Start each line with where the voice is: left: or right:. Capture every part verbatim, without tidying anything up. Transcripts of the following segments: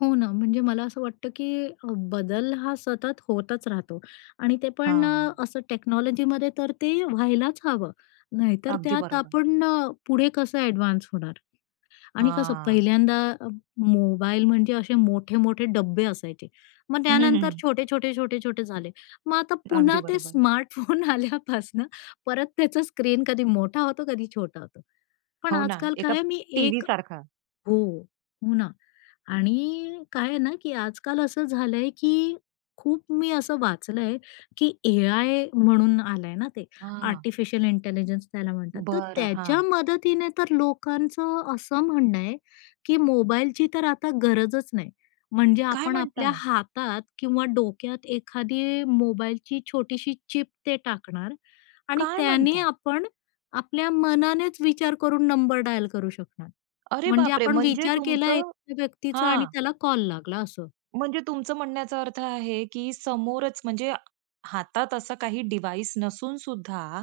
left: हो ना, म्हणजे मला असं वाटतं की बदल हा सतत होतच राहतो आणि ते पण अ,
right: हां.
left: असं टेक्नॉलॉजीमध्ये तर ते व्हायलाच हवं. नाहीतर
right: अगदी
left: त्यात
right: बरोबर.
left: आपण अ, पुढे कसं एडव्हान्स होणार? आणि कसं
right: हां.
left: पहिल्यांदा अ, मोबाईल म्हणजे असे मोठे-मोठे डब्बे असायचे. मग त्यानंतर छोटे-छोटे, छोटे-छोटे झाले. मग आता
right: अगदी
left: पुन्हा ते
right: बरोबर आहे.
left: स्मार्टफोन आल्यापासनं परत त्याचा स्क्रीन कधी मोठा होतो कधी छोटा होतो. पण
right: हो ना,
left: आजकाल काय
right: एका
left: आहे मी
right: टीव्ही
left: एक
right: सारखा.
left: हो, हो ना. आणि काय आहे ना, की आजकाल असं झालंय की खूप मी असं वाचलंय की एआय म्हणून आलंय ना ते.
right: हां.
left: आर्टिफिशियल इंटेलिजन्स त्याला म्हणतात. तर
right: बरं,
left: त्याच्या
right: हां.
left: मदतीने तर लोकांचं असं म्हणणं आहे, की मोबाईलची तर आता गरजच नाही. म्हणजे
right: काय
left: आपण
right: म्हणता?
left: आपल्या हातात किंवा डोक्यात एखादी मोबाईलची छोटीशी चिप ते टाकणार आणि
right: काय
left: त्याने
right: म्हणता?
left: आपण आपल्या मनानेच विचार करून नंबर डायल करू शकणार.
right: अरे
left: म्हणजे
right: बापरे!
left: आपण
right: म्हणजे
left: विचार केला
right: तुमचं
left: एका व्यक्तीचा आणि
right: हां.
left: त्याला कॉल लागला असं.
right: म्हणजे तुमचं म्हणण्याचा अर्थ आहे की समोरच म्हणजे हातात असा काही डिवाईस नसूनसुद्धा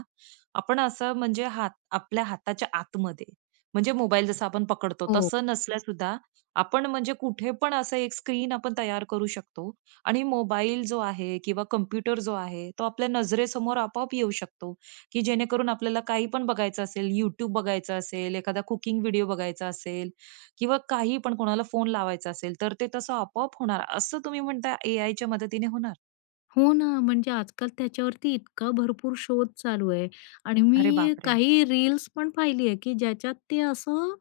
right: आपण असं म्हणजे हात आपल्या हाताच्या आतमध्ये म्हणजे मोबाईल जसं आपण पकडतो
left: हो.
right: तसं नसल्या सुद्धा आपण म्हणजे कुठे पण असं एक स्क्रीन आपण तयार करू शकतो आणि मोबाईल जो आहे किंवा कॉम्प्युटर जो आहे, तो आपल्या नजरेसमोर आपोआप येऊ शकतो, की जेणेकरून आपल्याला काही पण बघायचं असेल, YouTube बघायचं असेल एखादा कुकिंग व्हिडिओ बघायचा असेल, किंवा काही पण कोणाला फोन लावायचा असेल तर ते तसं आपोआप होणार? असं तुम्ही म्हणताय एआयच्या मदतीने होणार?
left: हो ना, म्हणजे आजकाल त्याच्यावरती इतका भरपूर शोध चालू आहे आणि
right: अरे
left: मी
right: बापरे!
left: काही रील्स पण पहिली आहे की ज्याच्यात ते असं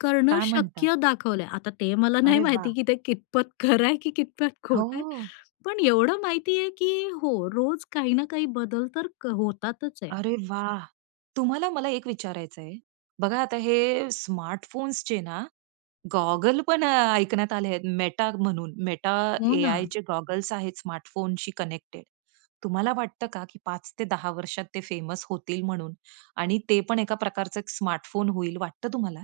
left: करणं
right: काय म्हणता?
left: शक्य दाखवलंय. आता ते मला नाही
right: अरे
left: माहिती
right: वाह!
left: की ते कितपत खरं आहे की कितपत खोट आहे.
right: हो.
left: पण एवढं माहिती आहे की हो, रोज काही ना काही बदल तर क होतातच आहे.
right: अरे वाह! तुम्हाला मला एक विचारायच आहे. बघा आता हे स्मार्टफोन्सचे ना गॉगल पण अ, ऐकण्यात आले आहेत Meta म्हणून Meta
left: हो ना.
right: AIचे गॉगल्स आहेत स्मार्टफोनशी कनेक्टेड. तुम्हाला वाटतं का की पाच ते दहा वर्षात ते फेमस होतील म्हणून आणि ते पण एका प्रकारचं एक स्मार्टफोन होईल वाटतं तुम्हाला?